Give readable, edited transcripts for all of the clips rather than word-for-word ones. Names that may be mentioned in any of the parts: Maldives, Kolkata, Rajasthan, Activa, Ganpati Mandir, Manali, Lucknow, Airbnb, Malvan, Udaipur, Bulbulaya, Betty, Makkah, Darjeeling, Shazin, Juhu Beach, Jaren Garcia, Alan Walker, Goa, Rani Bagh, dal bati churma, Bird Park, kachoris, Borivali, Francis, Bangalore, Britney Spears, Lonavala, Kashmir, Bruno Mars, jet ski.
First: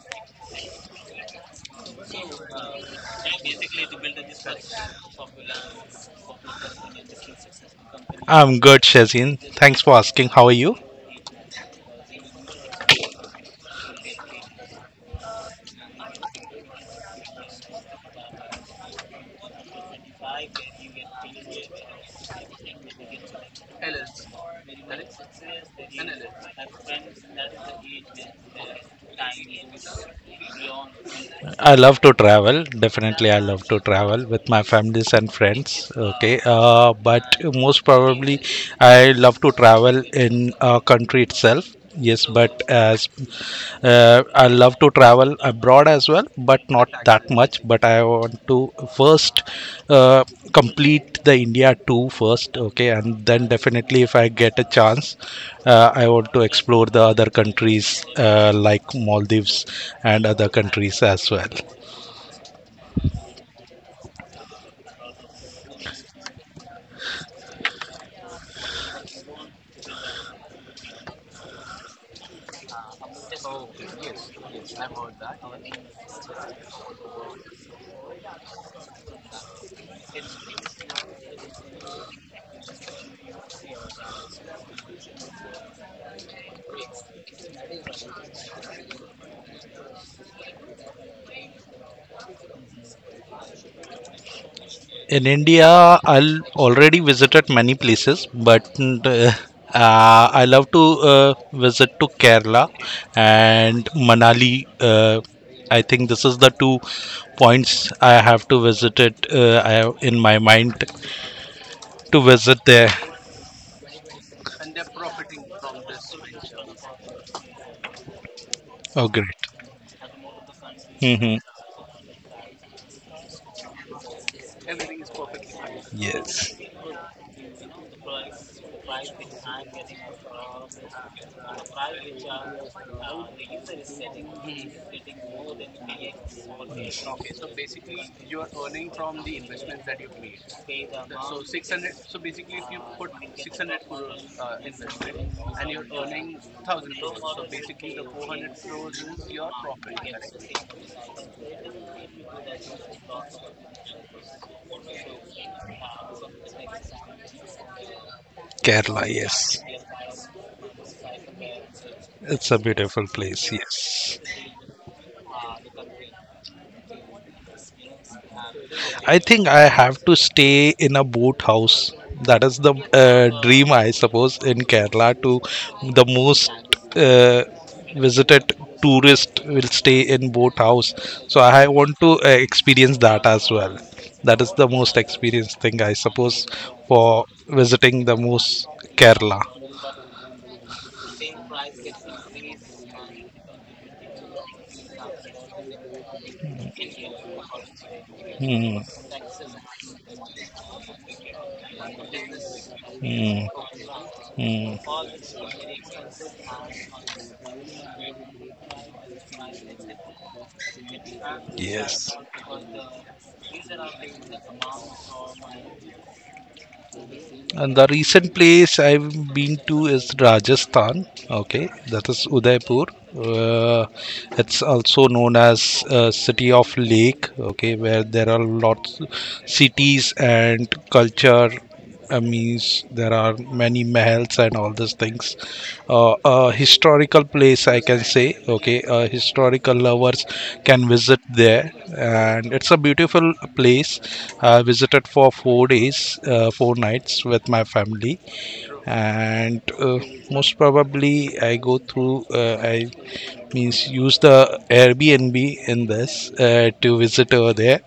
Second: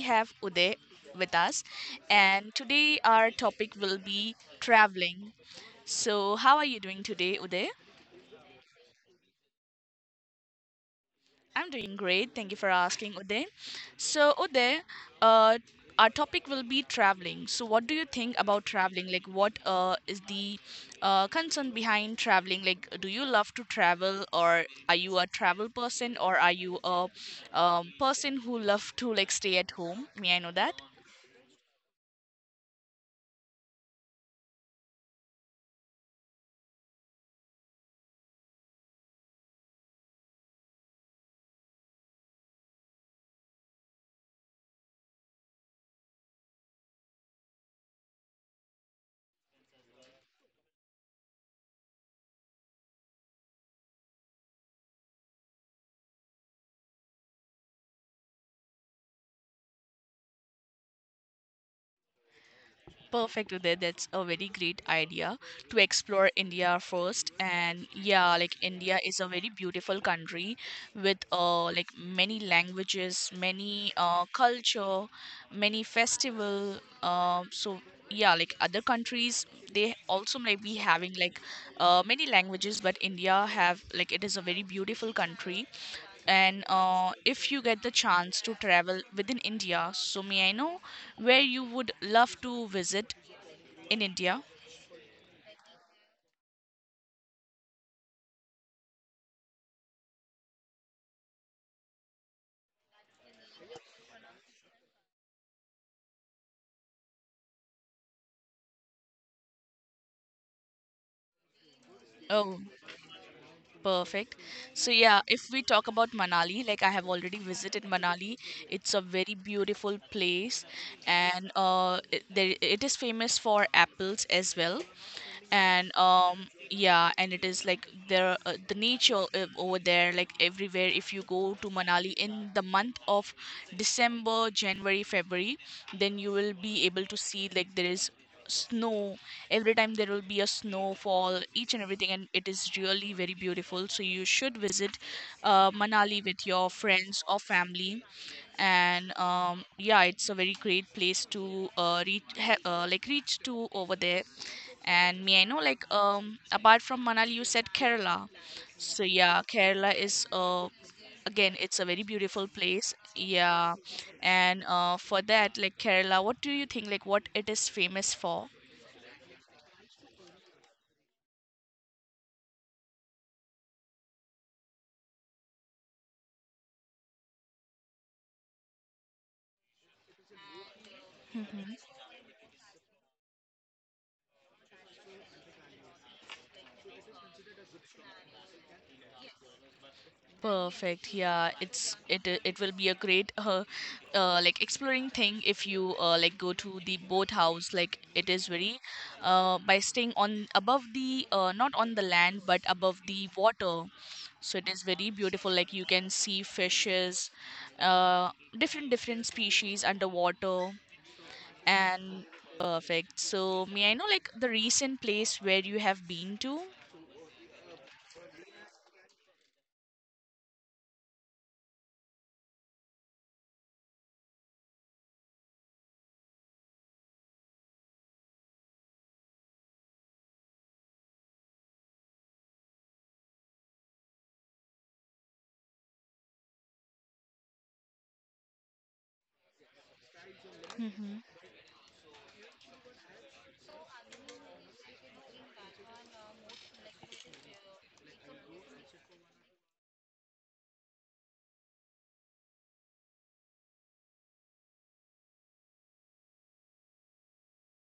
have Uday with us, and today our topic will be traveling. So, how are you doing today, Uday? I'm good, Shazin. Thanks for asking. How are you? I'm doing great. Thank you for asking, Uday. So, Uday, uh, our topic will be traveling. So, what do you think about traveling? Like, what is the concern behind traveling? Like, do you love to travel, or are you a travel person, or are you a person who love to like stay at home? May I know that? I love to travel. Definitely, I love to travel with my families and friends. Okay, but most probably, I love to travel in a country itself. Yes, but as I love to travel abroad as well, but not that much. But I want to first uh, complete the India 2 first, okay, and then definitely if I get a chance, I want to explore the other countries like Maldives and other countries as well. Perfect, Uday. That's a very great idea to explore India first. And yeah, like India is a very beautiful country with like many languages, many culture, many festival. So yeah, like other countries, they also may be having like many languages, but India have like it is a very beautiful country and if you get the chance to travel within India, so may I know where you would love to visit in India? In India, I'll already visited many places, but I love to visit to Kerala and Manali. I think this is the 2 points I have to visit it. I have in my mind to Oh. visit there. Perfect. So yeah, if we talk about Manali, like I have already visited Manali, it's a Oh, great! very beautiful place, Hmm. and it, there, it is famous for apples as well, and Yes, yeah, and it is like there the nature over there, like everywhere. If you go to Manali in the month of December, January, February, then you will be able to see like there is snow every time. There will be a snowfall, each and everything, and it is really very beautiful, so you should visit Manali with your friends or family. And yeah, it's a very great place to like reach to over there. And may I know, like, apart from Manali, you said Kerala? So Kerala. yeah, Yes, Kerala is again, it's a very beautiful it's a place, beautiful place. yeah. Yes. And for that, like Kerala, what do you think, like what it is famous for? I think I have to stay in a boat house. That is the dream, I suppose, in Kerala. To the most uh, visited tourist will stay in boat house. So I want to experience that as well. That is the most experienced thing, I suppose, for visiting the most Kerala. Perfect. Yeah, it will be a great like exploring thing if you like go to the boat house. Like it is Hmm. very by staying on above the not on the land but above the Hmm. water. So it Hmm. is very beautiful. Like you can see fishes, uh different different species underwater Yes. and perfect. So may I know like the recent place where you have been to? And the recent place I've been to is Rajasthan. Okay, that is Udaipur. Uh, it's also known as City of Lake. Okay, where there are lots cities and culture. I mean, there are many mahals and all these things. A historical place, I can say. Okay, historical lovers can visit there, and it's a beautiful place. I visited for four days, four nights with my family, and most probably I go through. I means use the Airbnb in this to visit over there.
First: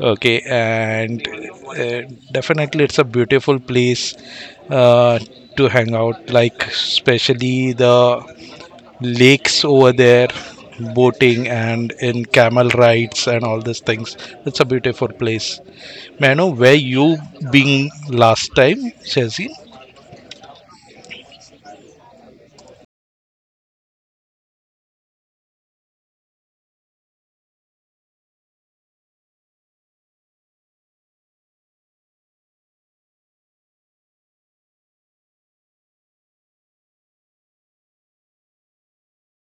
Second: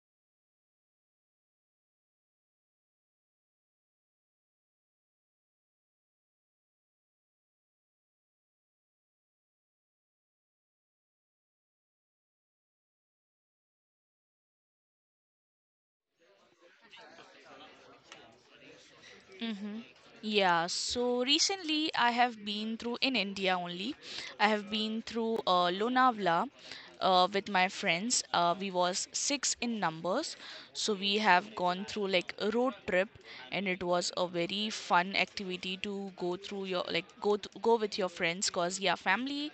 Okay, and definitely it's a beautiful place uh, to hang out. Like especially the lakes over there, boating and in camel rides and all these things, it's a beautiful place. May I know where you been last time, Shazin? Yeah, so recently I have been through in India only. I have been through Lonavala with my friends. We was six in numbers, so we have gone through like a road trip, and it was a very fun activity to go through your like go with your friends. Cause yeah, family,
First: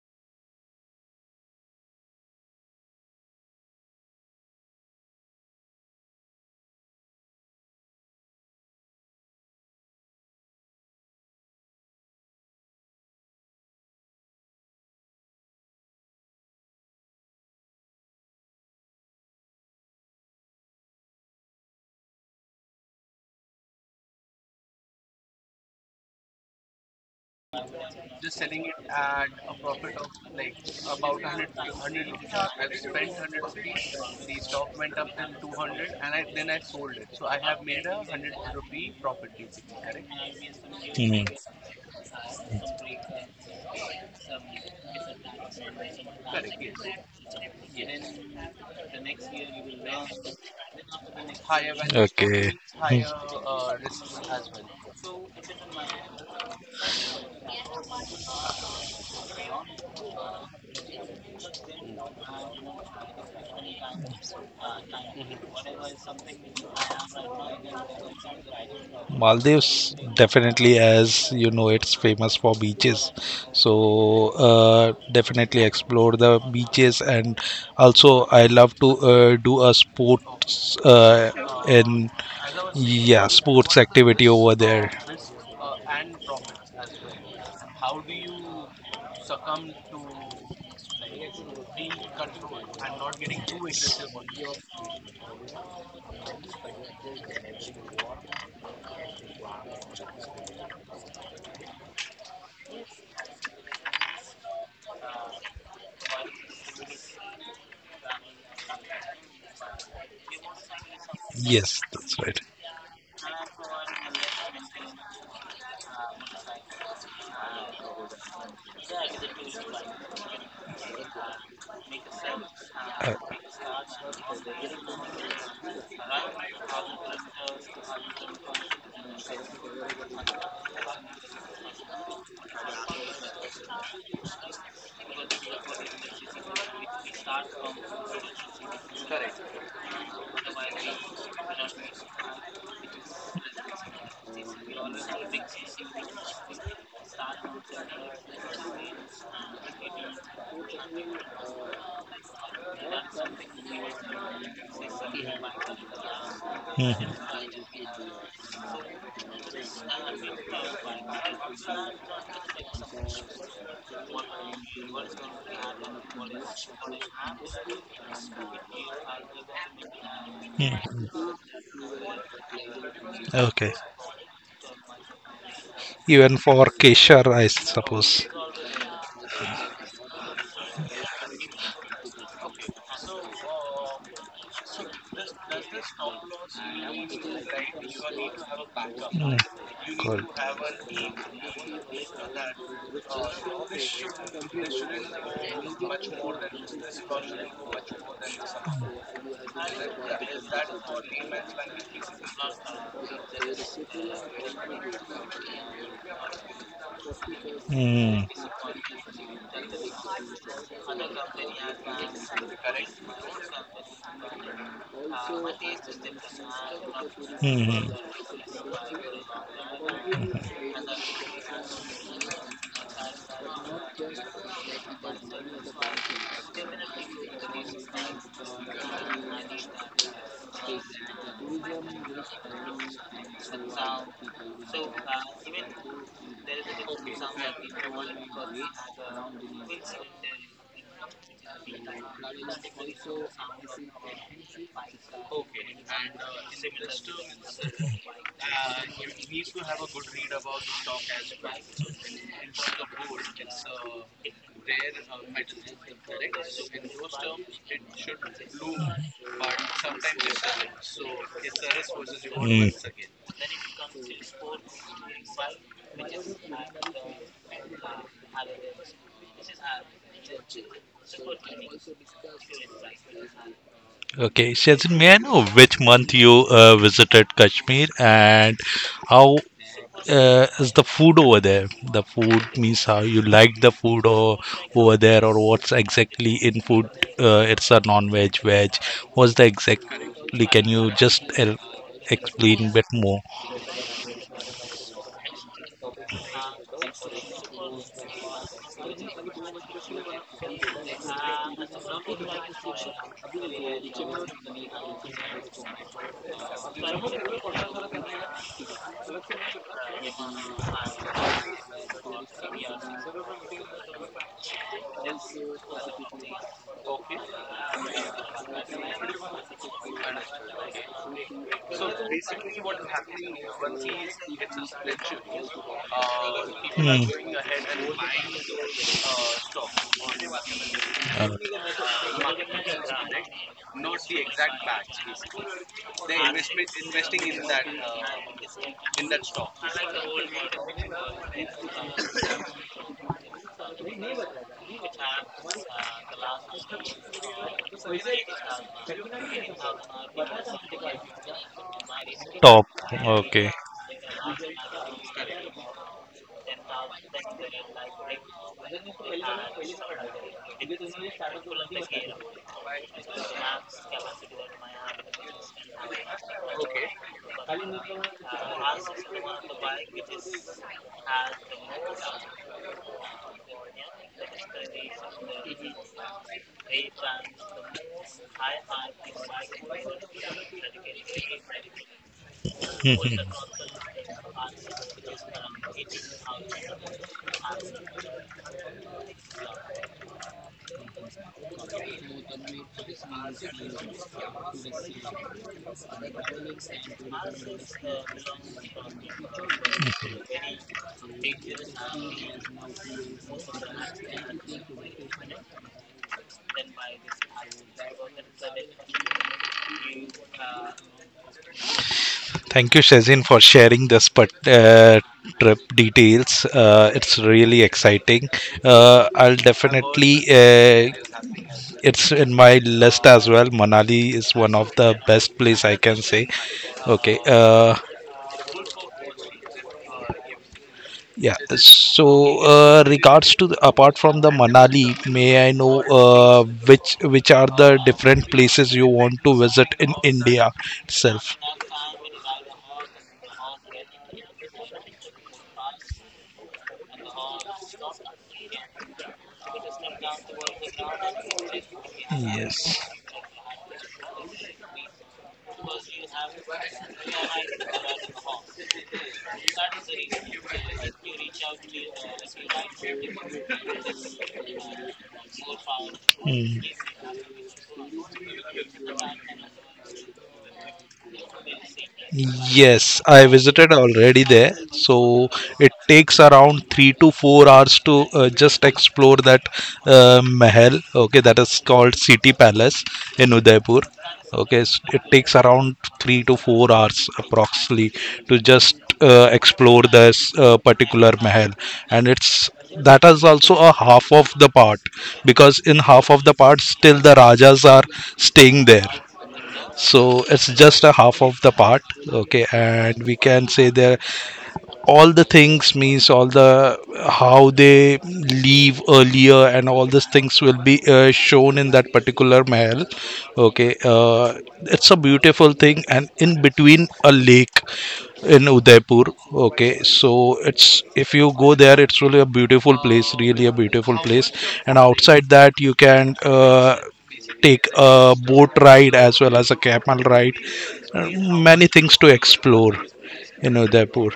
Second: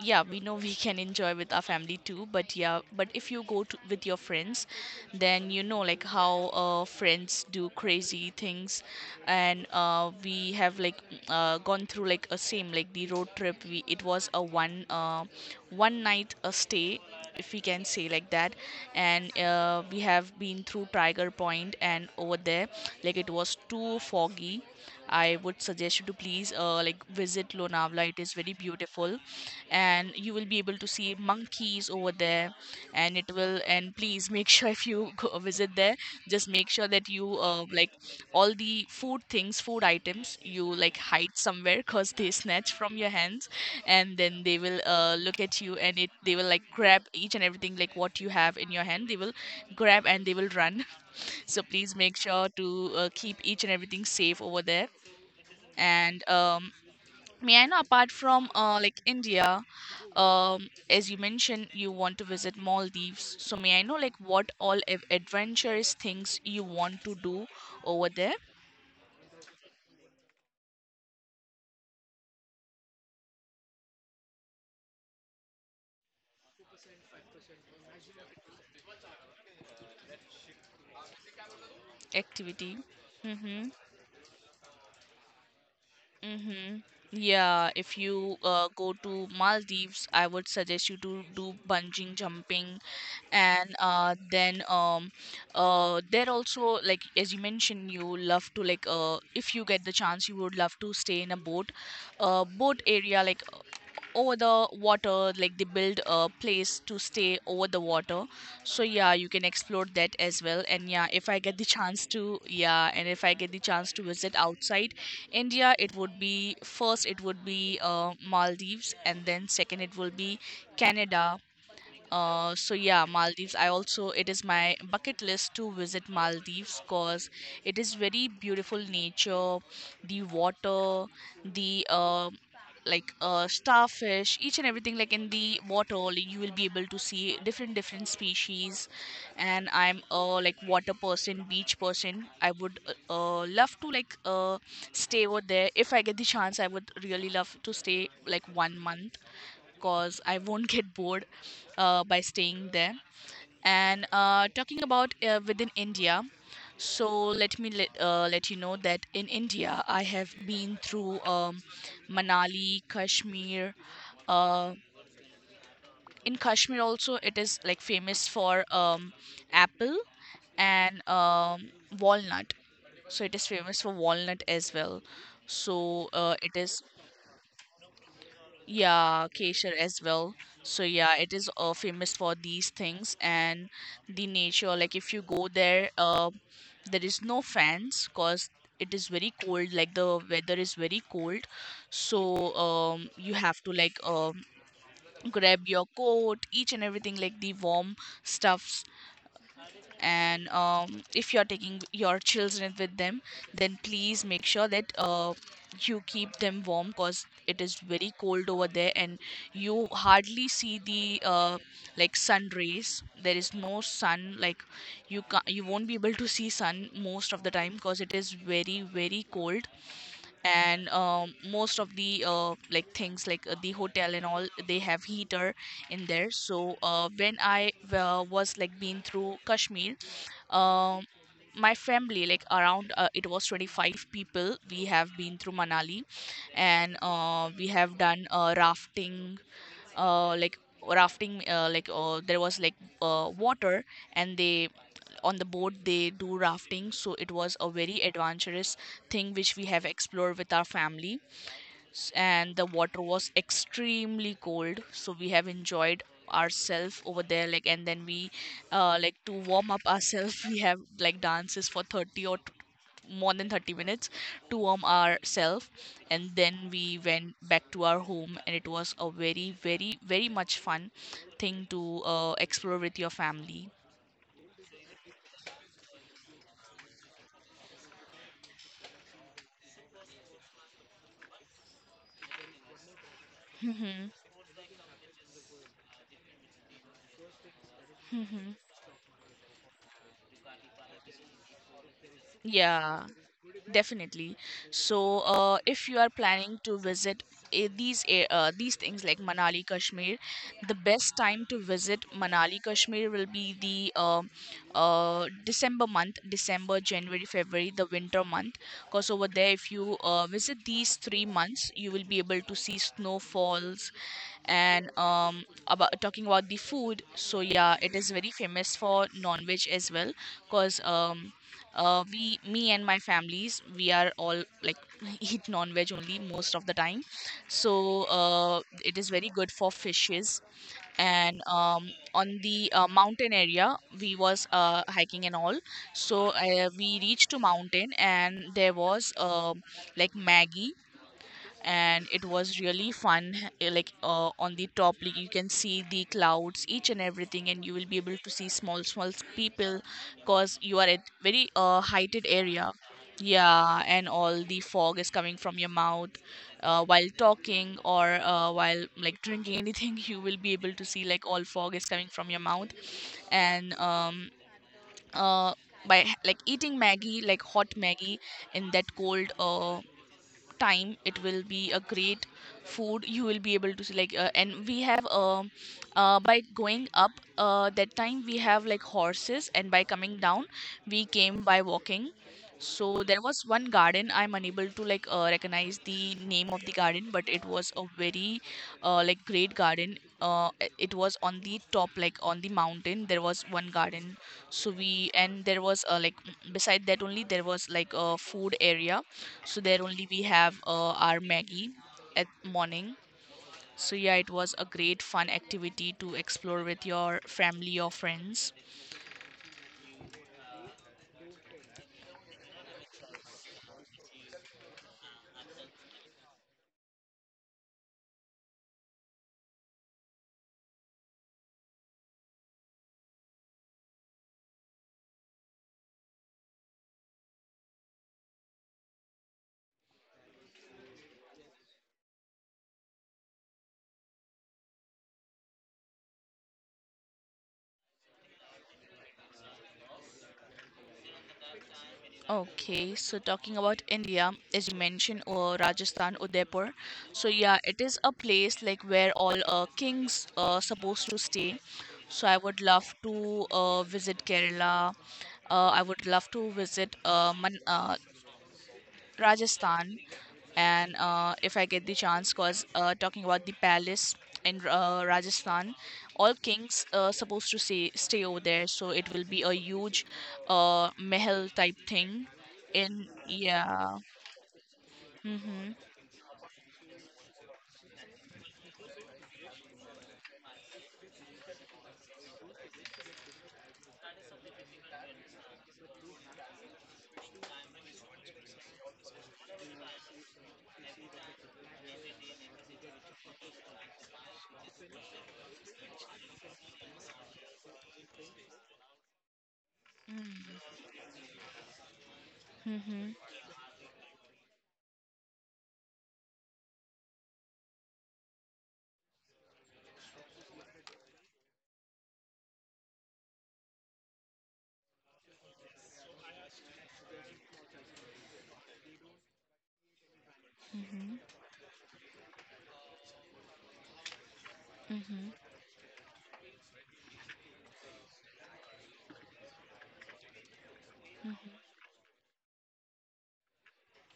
yeah, we know we can enjoy with our family too, but yeah, but if you go to, with your friends, then you know like how friends do crazy things. And we have like gone through like a same like the road trip. We it was a one one night a stay, if we can say like that. And we have been through Tiger Point, and over there like it was too foggy. I would suggest you to please like visit Lonavala. It is very beautiful, and you will be able to see monkeys over there. And it will and please make sure if you go visit there, just make sure that you like all the food things, food items you like Hmm. hide somewhere, because they snatch from your hands, and then they will look at you, and it they will like grab each and everything like what you have in your hand, they will grab and they will run. So please make sure Okay. to Hmm. Keep each and everything safe over there. And may I know, apart from like India, as you mentioned, you want to visit Maldives. So may I know, like, what all adventurous things you want to do over there? Maldives definitely, as you know, it's famous for beaches. So definitely explore the beaches, and also I love to do a sports and Activity. yeah, Mm-hmm. sports activity over there. Mm-hmm. Yeah, if you go to Maldives, I would suggest you to do bungee jumping. And then there also, like as you mentioned, you love to like if you get the chance, you would love to stay in a boat, boat area, like over the water, like they build a place to stay over the water. So yeah, you can explore that as well. And yeah, if I get the Yes, chance that's right. to, yeah, and if I get the chance to visit outside India, it would be first, it would be Maldives, and then second it will be Canada. So yeah, Uh, Maldives. I also, it is my bucket list to visit Maldives, because it is very beautiful nature, the water, the like starfish, each and everything. Like in the water, like, you will be able to see different different species. And I'm a like water person, beach person. I would love to like stay over there if I get the chance. I would really love to stay like one month, because I won't get bored by staying there. And talking about within India, so mhm. let me let you know that in India, I have been through Manali, Kashmir. Uh, in Kashmir also, it is like famous for apple and Mhm. Walnut. So it is Okay. famous for walnut as well. So Even it for is Kesher, I suppose. Right? Yeah, Kesher as well. So yeah, it is famous for these things and the nature. Like if you go there, there is no You. fans, because it is very cold. Like the Good. weather is very cold, so you have to like grab your coat, each and everything, like the warm stuff. And if you're taking your children with them, then please make sure that you keep them warm, because it is very Mm. cold over there. And you hardly see the like sun rays. There is no sun. Like you can, you won't be able Mhm. to see sun most of the time, Mm. because it is very very cold. And most of the like things like the hotel and all, they have heater in there. So when I was like been through Kashmir, um my family like, around it was 25 people, we have been through Manali. And we have done rafting, like rafting, there was like water and they on the boat, they do rafting. So it was a very adventurous thing which we have explored with our family. And the water was extremely cold, so we have enjoyed ourselves over there, like, and then we like to warm up ourselves, we have like dances for more than 30 minutes to warm ourselves. And then we went back to our home, and it was a very very very much fun thing to explore with your family. Okay, Shazin, may I know which month you visited Kashmir and how is the food over there? The food means how you like the Hmm. food or over there, or what's exactly in food? It's a non-veg, Hmm. veg. What's the exactly? Can you just explain a bit Yeah. more? Definitely. So, if you are planning to visit these things like Manali, Kashmir, the best time to visit Manali, Kashmir will be the December month, December, January, February, the winter month. Because over there, if you visit these three months, you will be able to see snowfalls. And about, talking about the food, so yeah, it is very famous for non-veg as well, because we, me and my families, we are all like eat non-veg only most of the time. Hmm. So it is very good for fishes. Uh, And on the mountain area, we was hiking and all. So we reached to mountain, and there was like Maggie, and it was really fun. On the top, like you can see the clouds, each and everything, and you will be able to see small small people, cause you are at very heighted top. area. Okay. Yeah, and all Hmm. the fog is coming from your mouth while talking or while like drinking anything. You will be able to see like all fog is coming from your mouth. And uh by like eating Maggie, like hot Maggie in that cold time, it will be a great food. You will be able to see like and we have by going up that time, we have like horses. And by coming down, we came by walking. So there was one garden, I'm unable to like recognize the name of the garden, but it was a very like great garden. It was on the top, like on the mountain there was one garden. So we, and there was like beside that only, there was like a food area. So there only we have our Maggie at morning. So yeah, it was a great fun activity to explore with your family or friends. Thank you, Shazin, for sharing this part, trip details. It's really exciting. I'll definitely. It's in my list as well. Manali is one of the best place I can say. Okay. Yeah. So, regards to the, apart from the Manali, may I know uh, which are the different places you want to visit in India itself? Okay so talking about India, as you mentioned, Rajasthan, Udaipur. So yeah, it is a place like where all kings supposed to stay. So I would Yes. love to visit Kerala. I would love to visit Rajasthan. And if I get the chance, cause talking about the palace in Rajasthan, all kings supposed to stay over there, so it will be a huge mehal type thing. Yes, In I visited yeah, already there. So mm-hmm. it takes around 3 to 4 hours to just explore that Mahal. Okay, that is called City Palace in Udaipur. Okay, it takes around 3 to 4 hours approximately to just explore this particular Mahal, and it's that is also a half of the part because in half of the part still the rajas are staying there, so it's just a half of the part. Okay, and Mm-hmm. we can say there all the things means all the how they leave earlier and all these things will be shown in that particular mahal. Okay, it's a beautiful thing and in between a lake in Udaipur. Okay, so it's if Mm-hmm. you go there, it's really a beautiful place, really a beautiful place. And outside Mm-hmm. that, you can take a boat ride as well as a camel ride. Uh, many things to explore in Udaipur.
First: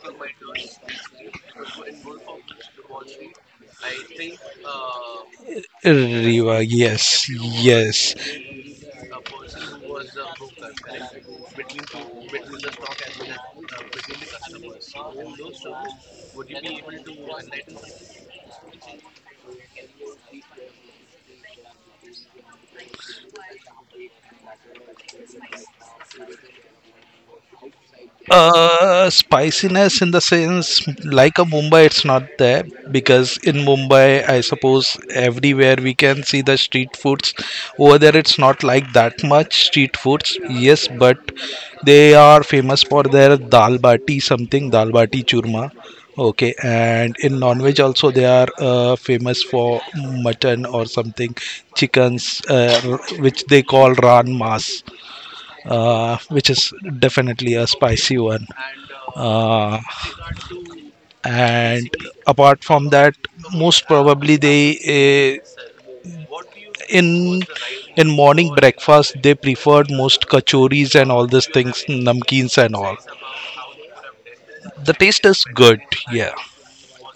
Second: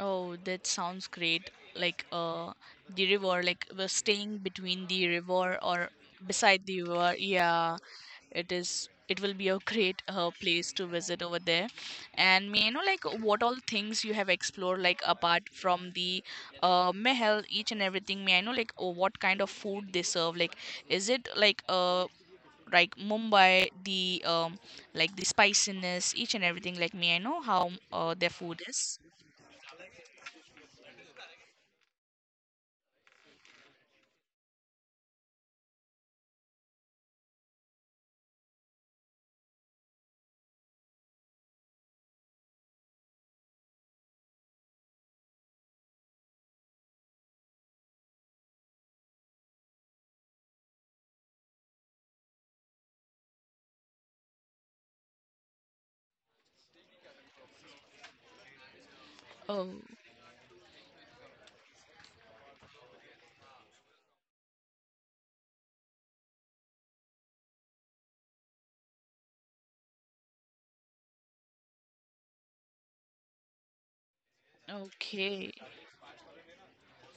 Oh, that sounds great. Like the river, like we're staying between the river or Riva, beside the river. yes, Yeah. yes. it is it will be a great place to visit over there. And may I know like what all things you have explored, like apart from the mehel, each and everything? May I know like, oh, what kind of food they serve, like is it like Mumbai, the like the spiciness, each and everything? Like may I know how their food is. Spiciness in the sense like a Mumbai, it's not there because in Mumbai, I suppose everywhere we can see the street foods. Over there, it's not like that much street foods. Yes, but they are famous for their dal bati something, dal bati churma. Okay, and in non-veg also they are famous for mutton or something, chickens, which they call ran mas, which is definitely a spicy one. Oh, Uh, and apart from that, most probably they uh, in in morning breakfast they preferred most kachoris and all these things, namkeens and all. The taste is okay. good, yeah.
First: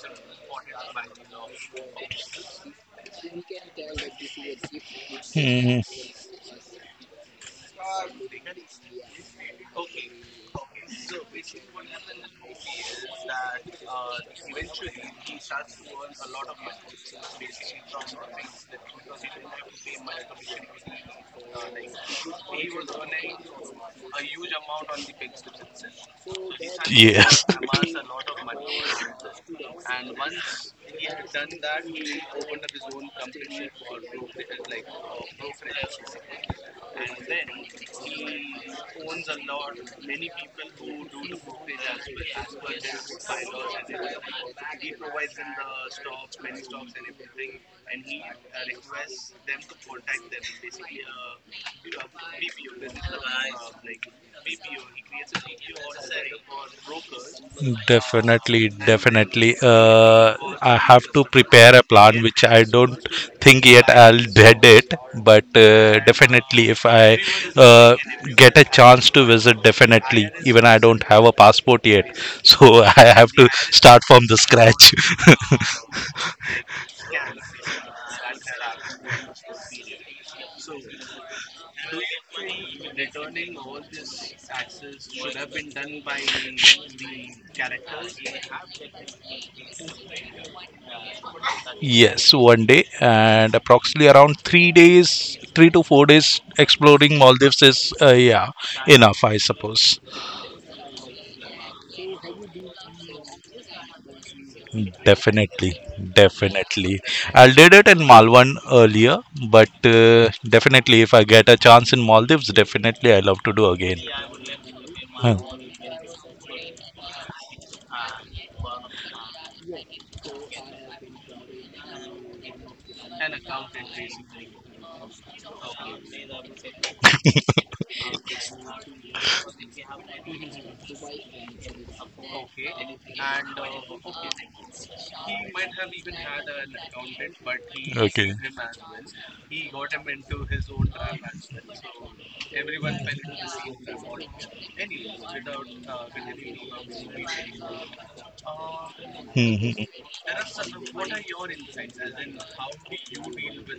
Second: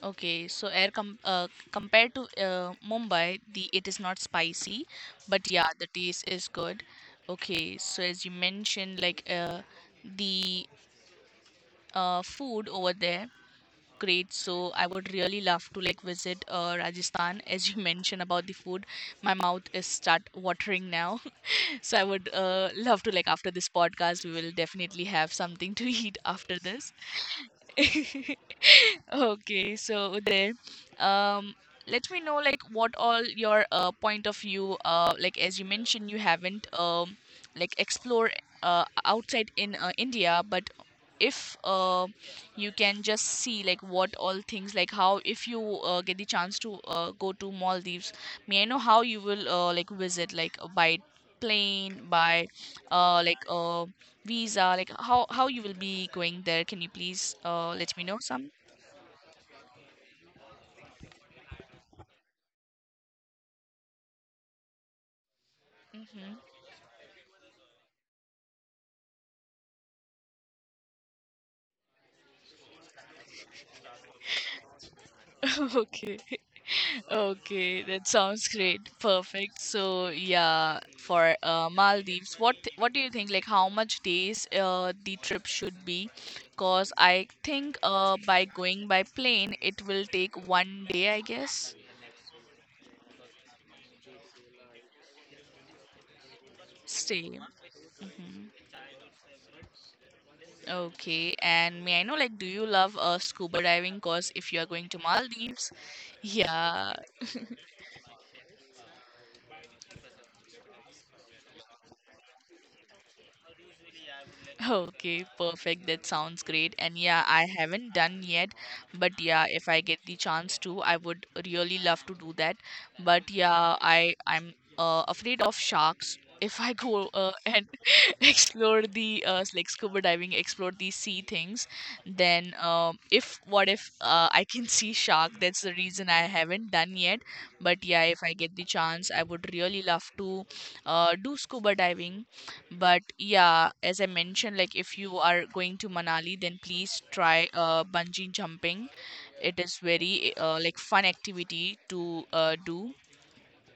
Okay, so air com compared to Mumbai, the it is not spicy, but yeah, the Mhm. taste is good. Okay, so as you mentioned, like the food over there, great. So I would really love to like visit Rajasthan. As you mentioned about the food, my mouth is start watering now. So I would love to like after this podcast, we will definitely have something to eat after this. Okay, so then um let me know like what all your point of view, like as you mentioned you haven't like explore outside in India. But if you can just see like what all things like how, if you get the chance to go to Maldives, may I know how you will like visit, like by plane, by uh, like uh, visa, like how you will be going there? Can you please let me know some? Definitely, definitely. I have to prepare a plan, which I don't think yet I'll dread it. But Mm-hmm. definitely, if I uh, get a chance to visit, definitely, even I don't have a passport yet, so I have to start from the scratch. Okay. Okay, that sounds great, perfect. So yeah, for Maldives, what do you think like how much days the trip should be? Because I think by going by plane it will take 1 day, I guess. Yes, one day and approximately around 3 days, 3 to 4 days exploring Stay. Maldives is, yeah, Hmm. enough, I suppose. Okay, and may I know like do you love scuba diving? Because if you are going to Definitely, Maldives, yeah. definitely. I did it in Malvan earlier, but definitely, if I get a chance in Maldives, definitely I love to do again. Okay, Huh. perfect. That sounds great. And yeah, I haven't done yet, but yeah, if I get the chance to, I would really love to do that. But yeah, I'm afraid of sharks. If I go and explore the like scuba diving, explore the sea things, then if what if I can see shark? That's the reason I haven't done yet. But yeah, if Okay. I get the chance, I would really love to do scuba diving. But yeah, as I mentioned, like if you are going to Manali, then please try bungee jumping. It is Mhm. very like fun activity to do.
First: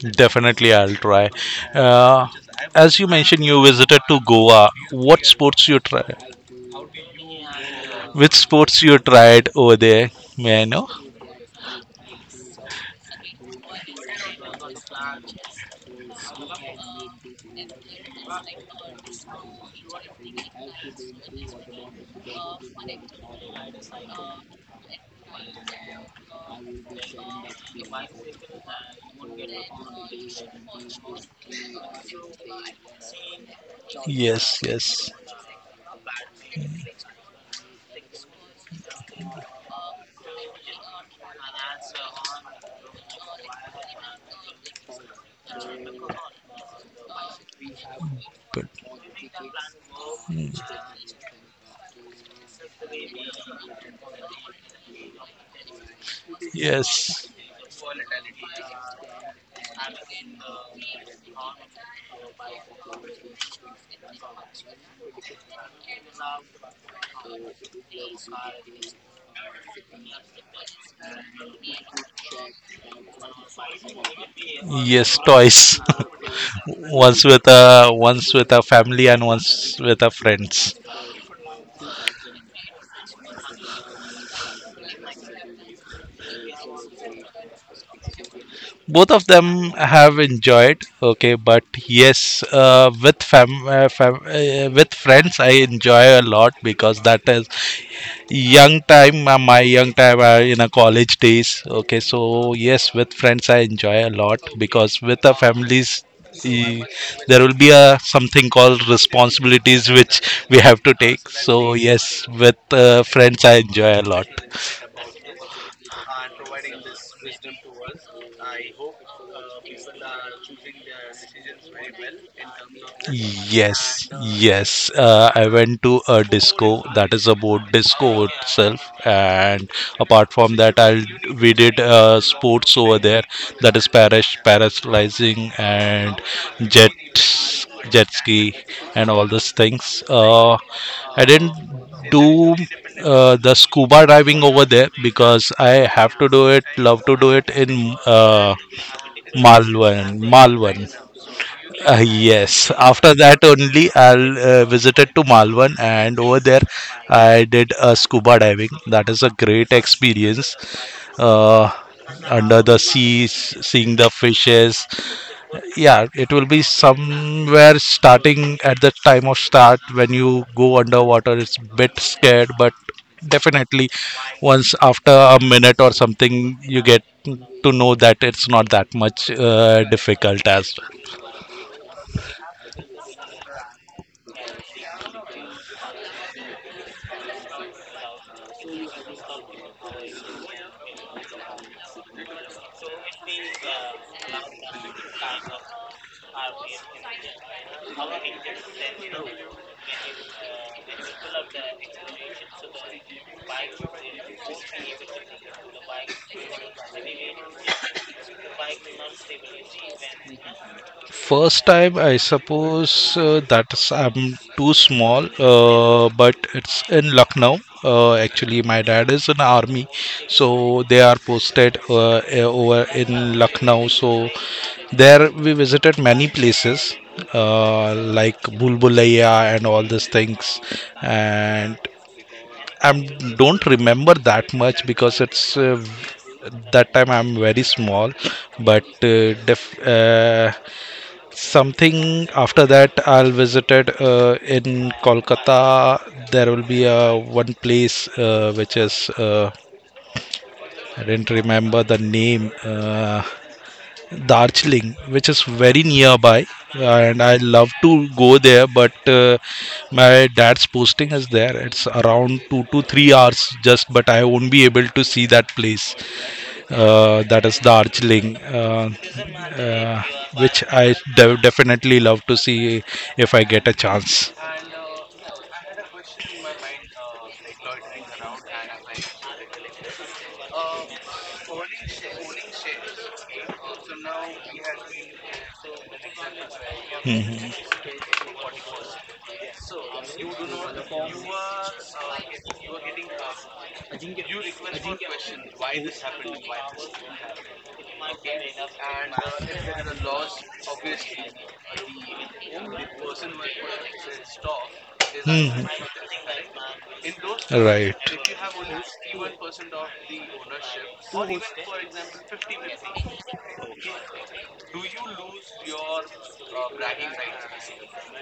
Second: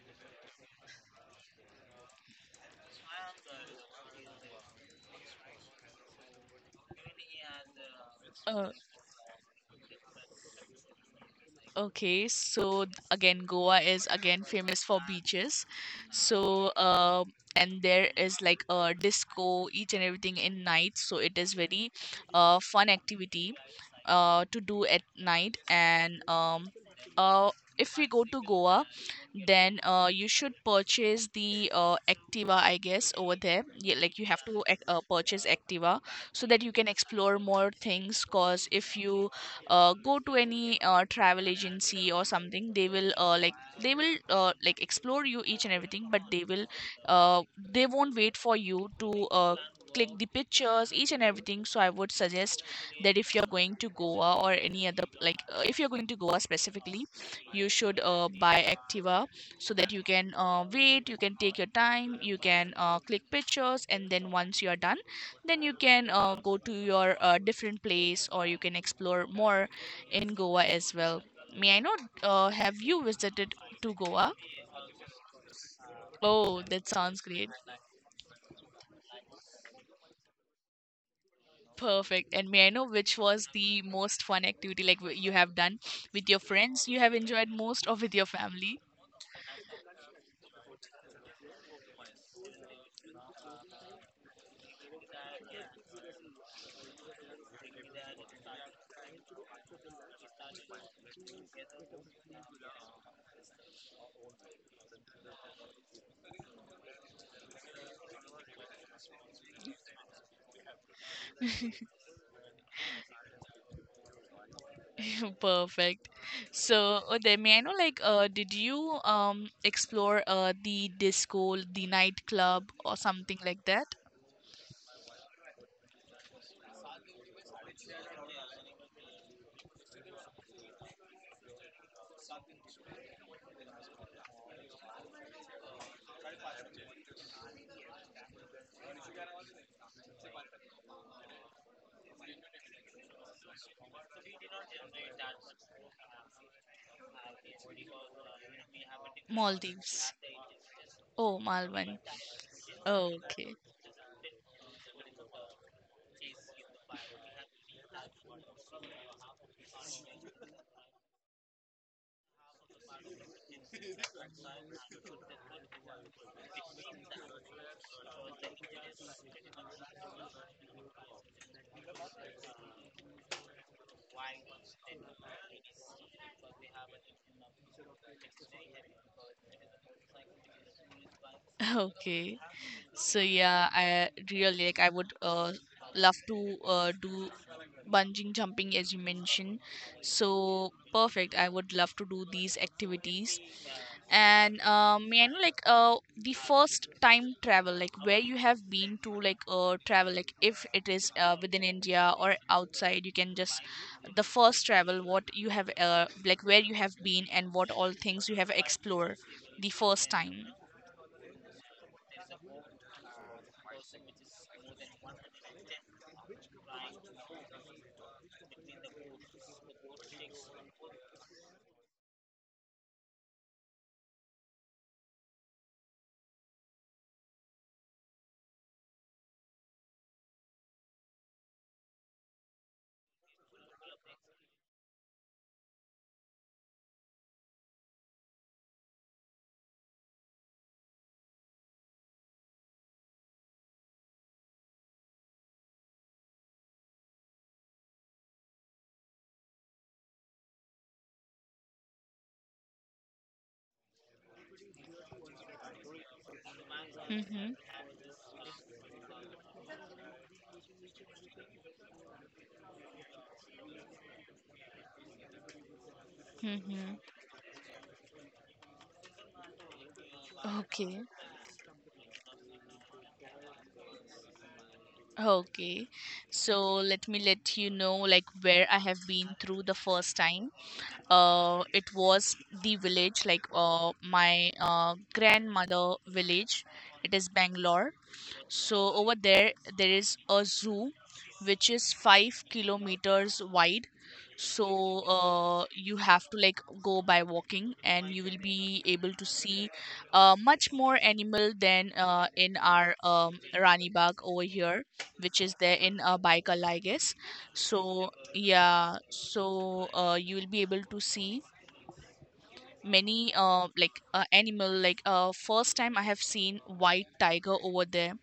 It definitely, I'll try. Uh, as you mentioned, you visited to Goa. What sports you try? Which Uh. sports you tried over there? May I know? Okay, so again, Goa is again famous for beaches. So, and there is like a disco, each and everything in night. So it is very, fun activity, to do at night. And uh, if we go to Goa, then you should purchase the Activa, I guess, over there. Yeah, like you have Yes, to yes, purchase Activa so that you can explore more things. Cause if you go to any travel agency or something, they will like explore you each and everything, but they will uh, they won't wait for but you to click the pictures, each and everything. So I would suggest that if you're going to Goa or any other, like if you're going to Goa specifically, yes, you should buy Activa so that you can wait, you can take your time, you can click pictures, and then once you are done, then you can go to your different place, or you can explore more in Goa as well. May I know, have you visited to Goa? yes, twice. Oh, that sounds Once with great. a once with a family and once with a friends. Perfect. And may I know which was the most fun activity, like you have done? With your friends you have enjoyed most, or with your family? Both of them have enjoyed. Okay, but yes, with fam, fam with friends I enjoy a lot because that is young time, my young time in a college days. Okay, so yes, with friends I enjoy a lot because with the families e- there will be a something called responsibilities which we have to take. So yes, with friends I enjoy a lot. Perfect. So then may I know like did you explore the disco, the nightclub or something like that? Yes, yes. I went to a disco that is about disco itself, and apart from that, I we did sports over there, that is parish parasailing and jet jet ski and all those things. I didn't do the scuba diving over there because I have to do it, love to do it in Maldives. Malvan, Malvan. Oh, Malvan. Yes. After that Okay. only, I'll visited to Malvan, and over there, I did a scuba diving. That is a great experience. Uh, under the sea, seeing the fishes. Yeah, it will be somewhere starting at the time of start when you go underwater. It's a bit scared, but definitely once after a minute or something, you get to know that it's not that much difficult as Okay. So yeah, I really like I would love to do bungee jumping as you mentioned. So perfect. I would love to do these activities. And may I know like the first time travel, like where you have been to, like travel, like if it is within India or outside, you can just the first travel, what you have like where you have been and what all things you have explored the first time. first time, I suppose that's I'm too small, but it's in Lucknow. Actually, my dad is in army, so they are posted over in Lucknow. So there we visited many places like Bulbulaya and all these things, and I don't remember that much because it's that time I'm very small, but something after that I'll visited in Kolkata. There will be a one place which is I didn't remember the name. Darjeeling, which is very nearby, and I Mm-hmm. love to go there. But my dad's posting is there. It's around 2 to 3 hours just, but I won't be able to see that place. Mm-hmm. That is Darjeeling, uh, which I Okay. Definitely love to see if I get a chance. Okay. So let me let you know like where I have been through the first time. It was the village like my grandmother village. It is Bangalore. So over there, there is a zoo which is 5 kilometers wide. So you have to like go by walking, and you will be able to see much more animal than in our Rani Bagh over here, which is there in Baikal, I guess. Right. So yeah, so you will be able to see 50 many animal. Like first time I have seen white tiger over there.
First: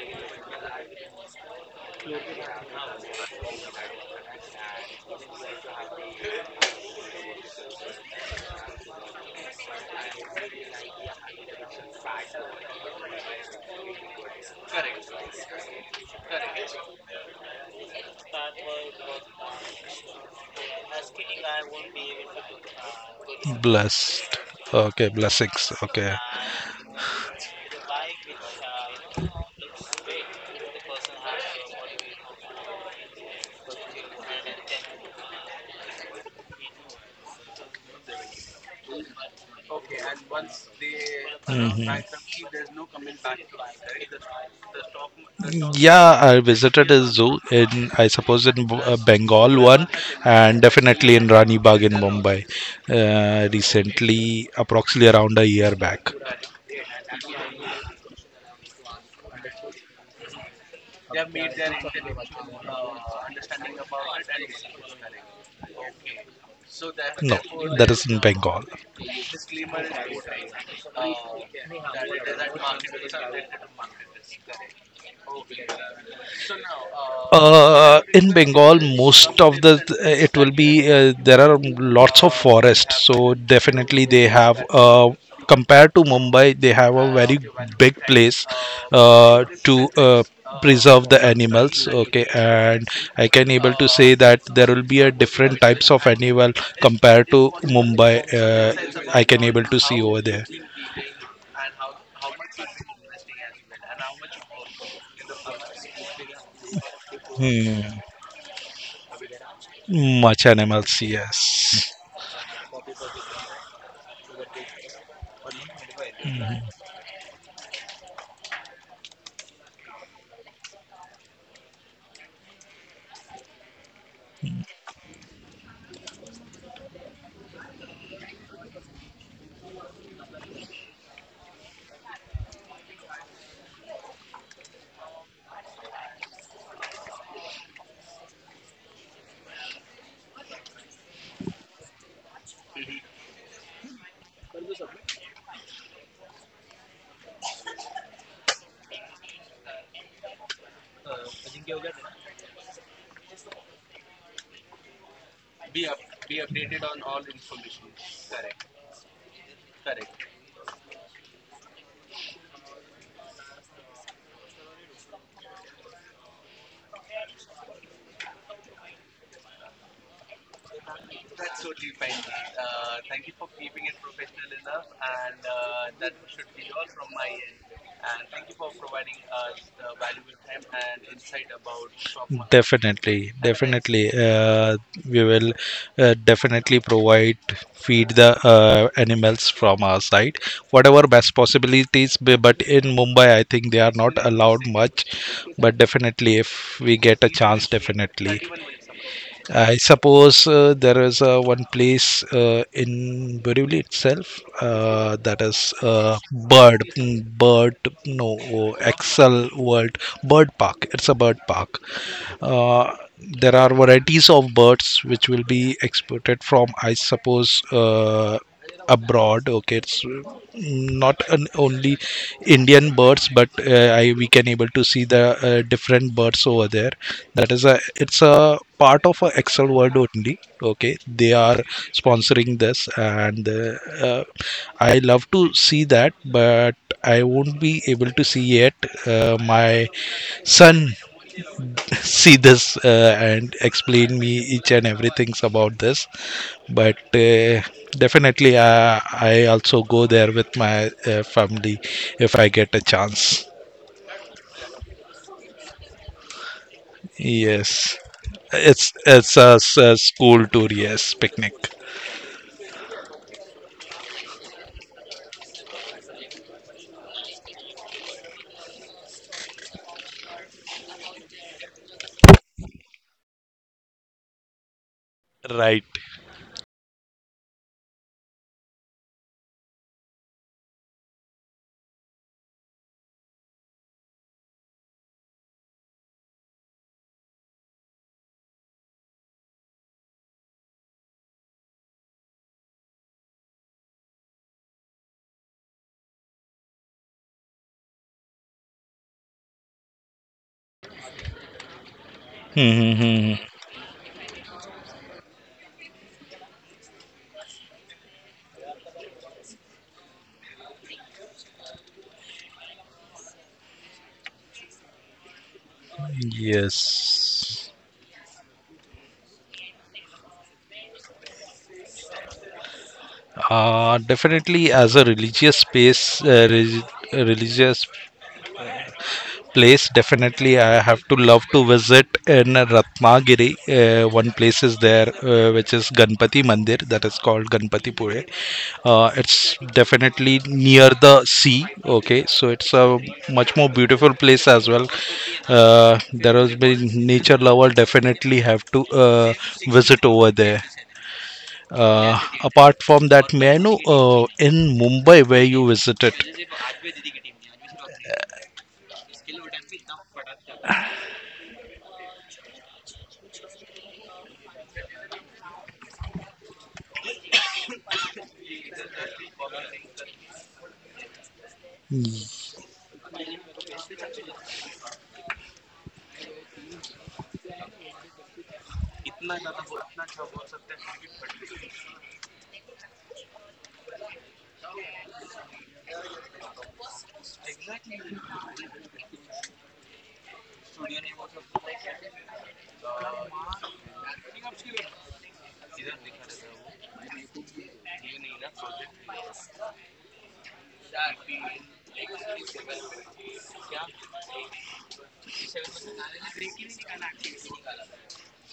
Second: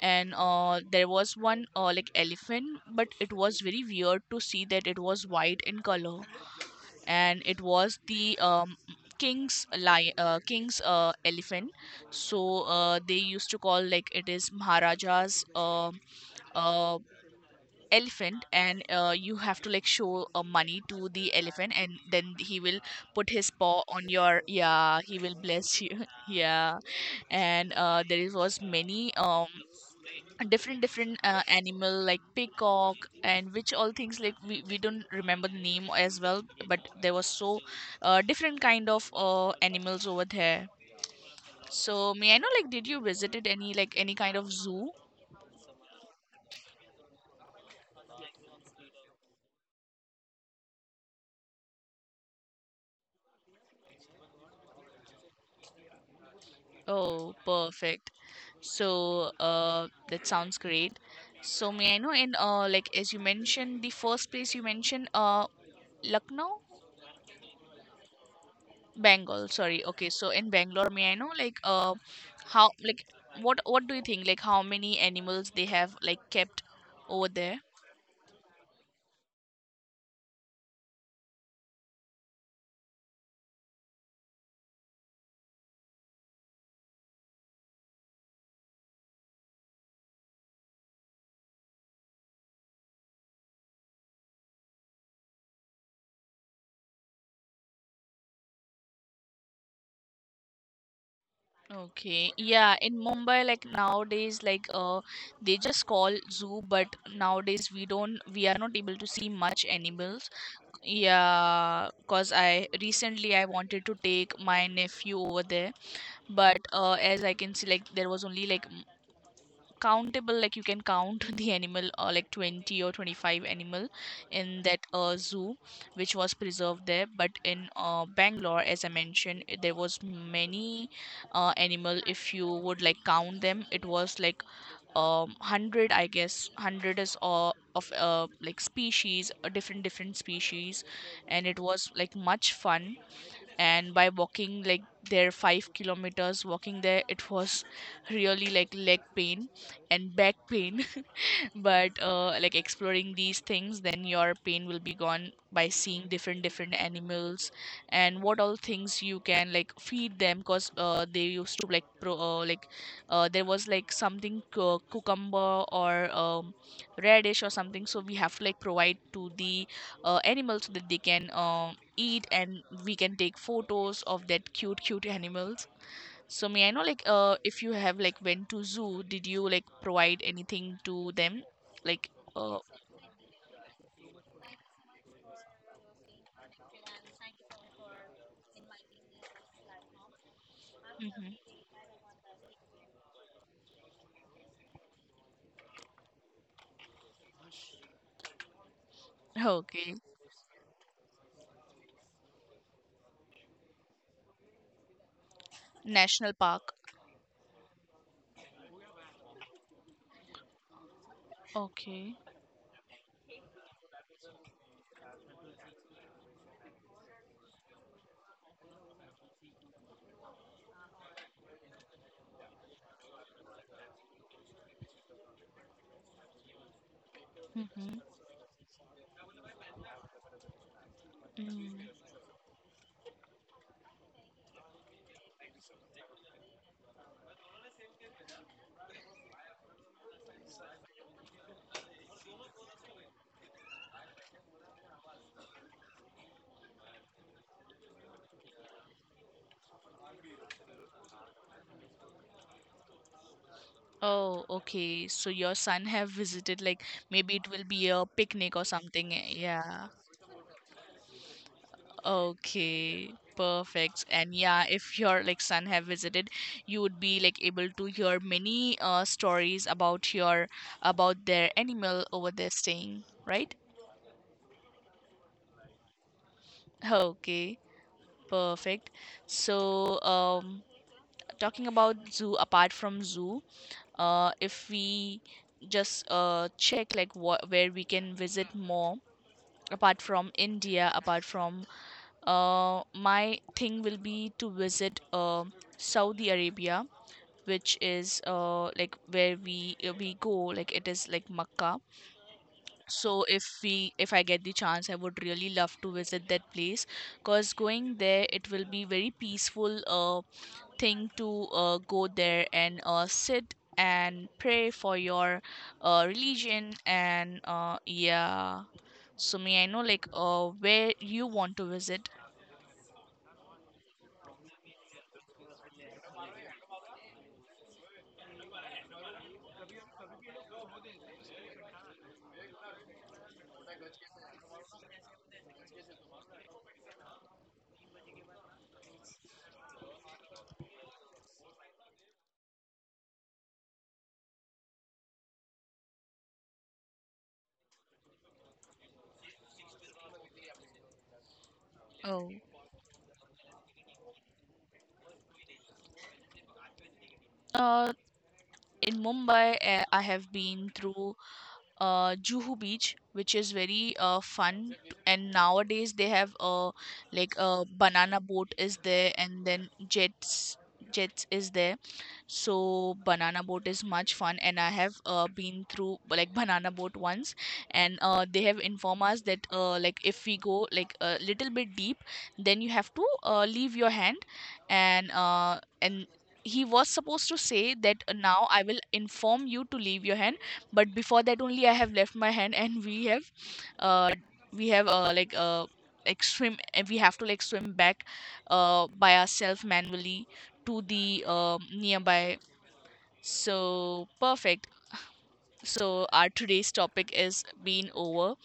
And there was one like elephant, but it was very weird to see that it was white in color, and it was the king's lion, king's elephant. So they used to call like it is maharaja's uh, elephant. And you have to like show money to the elephant and then he will put his basically? paw on Blessed. your, yeah, Okay, he will blessings. bless you. Okay. Yeah. And there is was many different different animal like peacock and which all things like we don't remember the name as well, but there was so different kind of animals over there. So may I know like did you visited any like any kind of zoo? Stock market. Yeah, I visited is a zoo in, I suppose, in Bengal one, and definitely in Rani Bagh in Mumbai, recently, approximately around a year back. Oh, perfect. So that sounds great. So may I know in like as you mentioned the first place you mentioned Lucknow. No, that is in Bengal. Bengal, sorry. Okay, so in Bangalore, may I know like how like what do you think like how many animals they have like kept over there? In Bengal, most of the it will be there are lots of forests, so definitely they have compared to Mumbai, they have a very big place to preserve the animals. Okay, and I can able to say that there will be a different types of animal compared to Mumbai. uh, I can able to see over there. Okay, yeah, in Mumbai like nowadays like they just call zoo, but nowadays Hmm. We are not able to see much animals. Much animals, yes. Yeah, cause I recently I wanted to take my nephew over there, but as I can see like there was only like countable, like you can count the animal like 20 or 25 animal in that zoo which was preserved there. But in Bangalore, as I mentioned, there was many animal, if you would like count them it was like 100, I guess. 100 is of like species, different different species, and it was like much fun. And by walking like there 5 kilometers walking there, it was really like leg pain and back pain. But like exploring these things, then your pain will be gone by seeing different different animals. And what all things you can like feed them, because they used to like pro like there was like something cucumber or radish or something, so we have to like provide to the animals so that they can eat, and we can take photos of that cute cute animals. So may I know like if you have like went to zoo, did you like provide anything to them? Like uh Definitely, have a nice day, definitely. We will definitely provide feed the animals from our side. Whatever best mhm. possibilities, but in Mumbai, I think they are not allowed much. But definitely, if we get a chance, definitely. I Okay. suppose there is one place in Borivali itself that is National park. Bird, mm, Bird, no, oh, Excel World, Bird Park. It's a bird park. Okay. Uh, there are varieties of birds which will be exported from, I suppose, abroad. Okay, it's not an only Indian birds, but we can able to see the different birds over there. That is a Mm-hmm. it's a part of a Excel World only. Okay, they are Mm. sponsoring this, and uh, I love to see that, but I won't be able to see yet. My son see this and explain me each and everything's about this, but definitely I also go there with my family if I get a chance. Oh, okay. So your son have visited like maybe it will be Yes, a picnic or it's something. Yeah. a school tour, yes, picnic. Okay. Perfect. And yeah, if your like son have visited, you would be like able to hear many stories about your, about their animal over there staying, right? Right. Okay, perfect. So, talking about zoo, apart from zoo, if we just check like what where we can visit more apart from India, apart from my thing will be to visit Saudi Arabia, which is like where we go, like it is like Makkah. So Hmm. if we, if I get the chance, I would really love to visit that place, because going there it will be very peaceful thing to go there and sit and pray for your religion. And Yes, yeah. So may I know like where you want to visit? Definitely as a religious space, religious place, definitely I have to love to visit in Ratnagiri. One place is there which is Ganpati Mandir, that is called Ganpati Pure. It's definitely near the sea. Okay, so it's a much more beautiful place as well. uh, there has been nature lover definitely have to visit over there. uh, Oh. apart from that, may I know in Mumbai where you visited? uh, in Mumbai, I have been through Juhu Beach, which is very fun. And nowadays they have like a banana boat is there, and then jets is there. So banana boat is much fun, and I have been through like banana boat once. And they have informed us that like if we go like a little bit deep, then you have to leave your hand. And he was supposed to say that now I will inform you to leave your hand, but before that only I have left my hand, and uh, we have like swim, and we have to like swim back by ourselves manually to the nearby. So perfect. So our today's topic is been over.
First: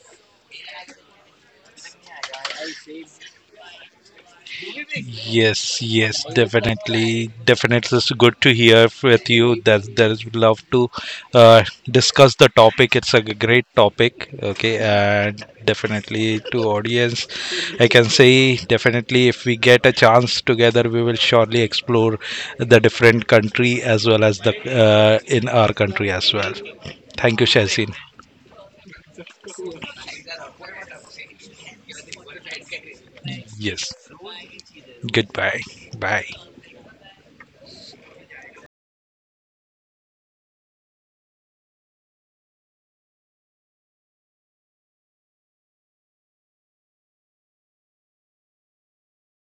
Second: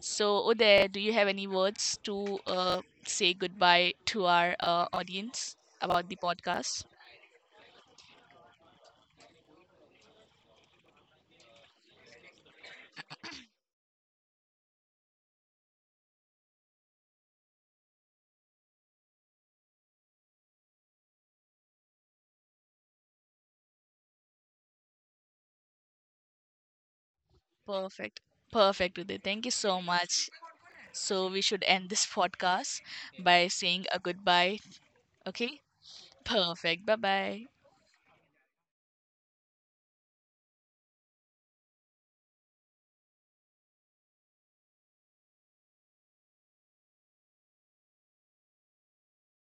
So Uday, do you have any words to say goodbye to our audience Yes, about the yes, podcast? definitely, definitely. It's good to hear with you. That there is love to discuss the topic. It's a great topic. Okay, and definitely to audience, I can say definitely if we get a chance together, we will surely explore the different country as well as the in our country as well. Thank you, Shazin. Perfect. Perfect, Uday. Thank you so much. So we should end this podcast by saying Yes. a goodbye. Okay? Goodbye. Bye. Perfect. Bye bye.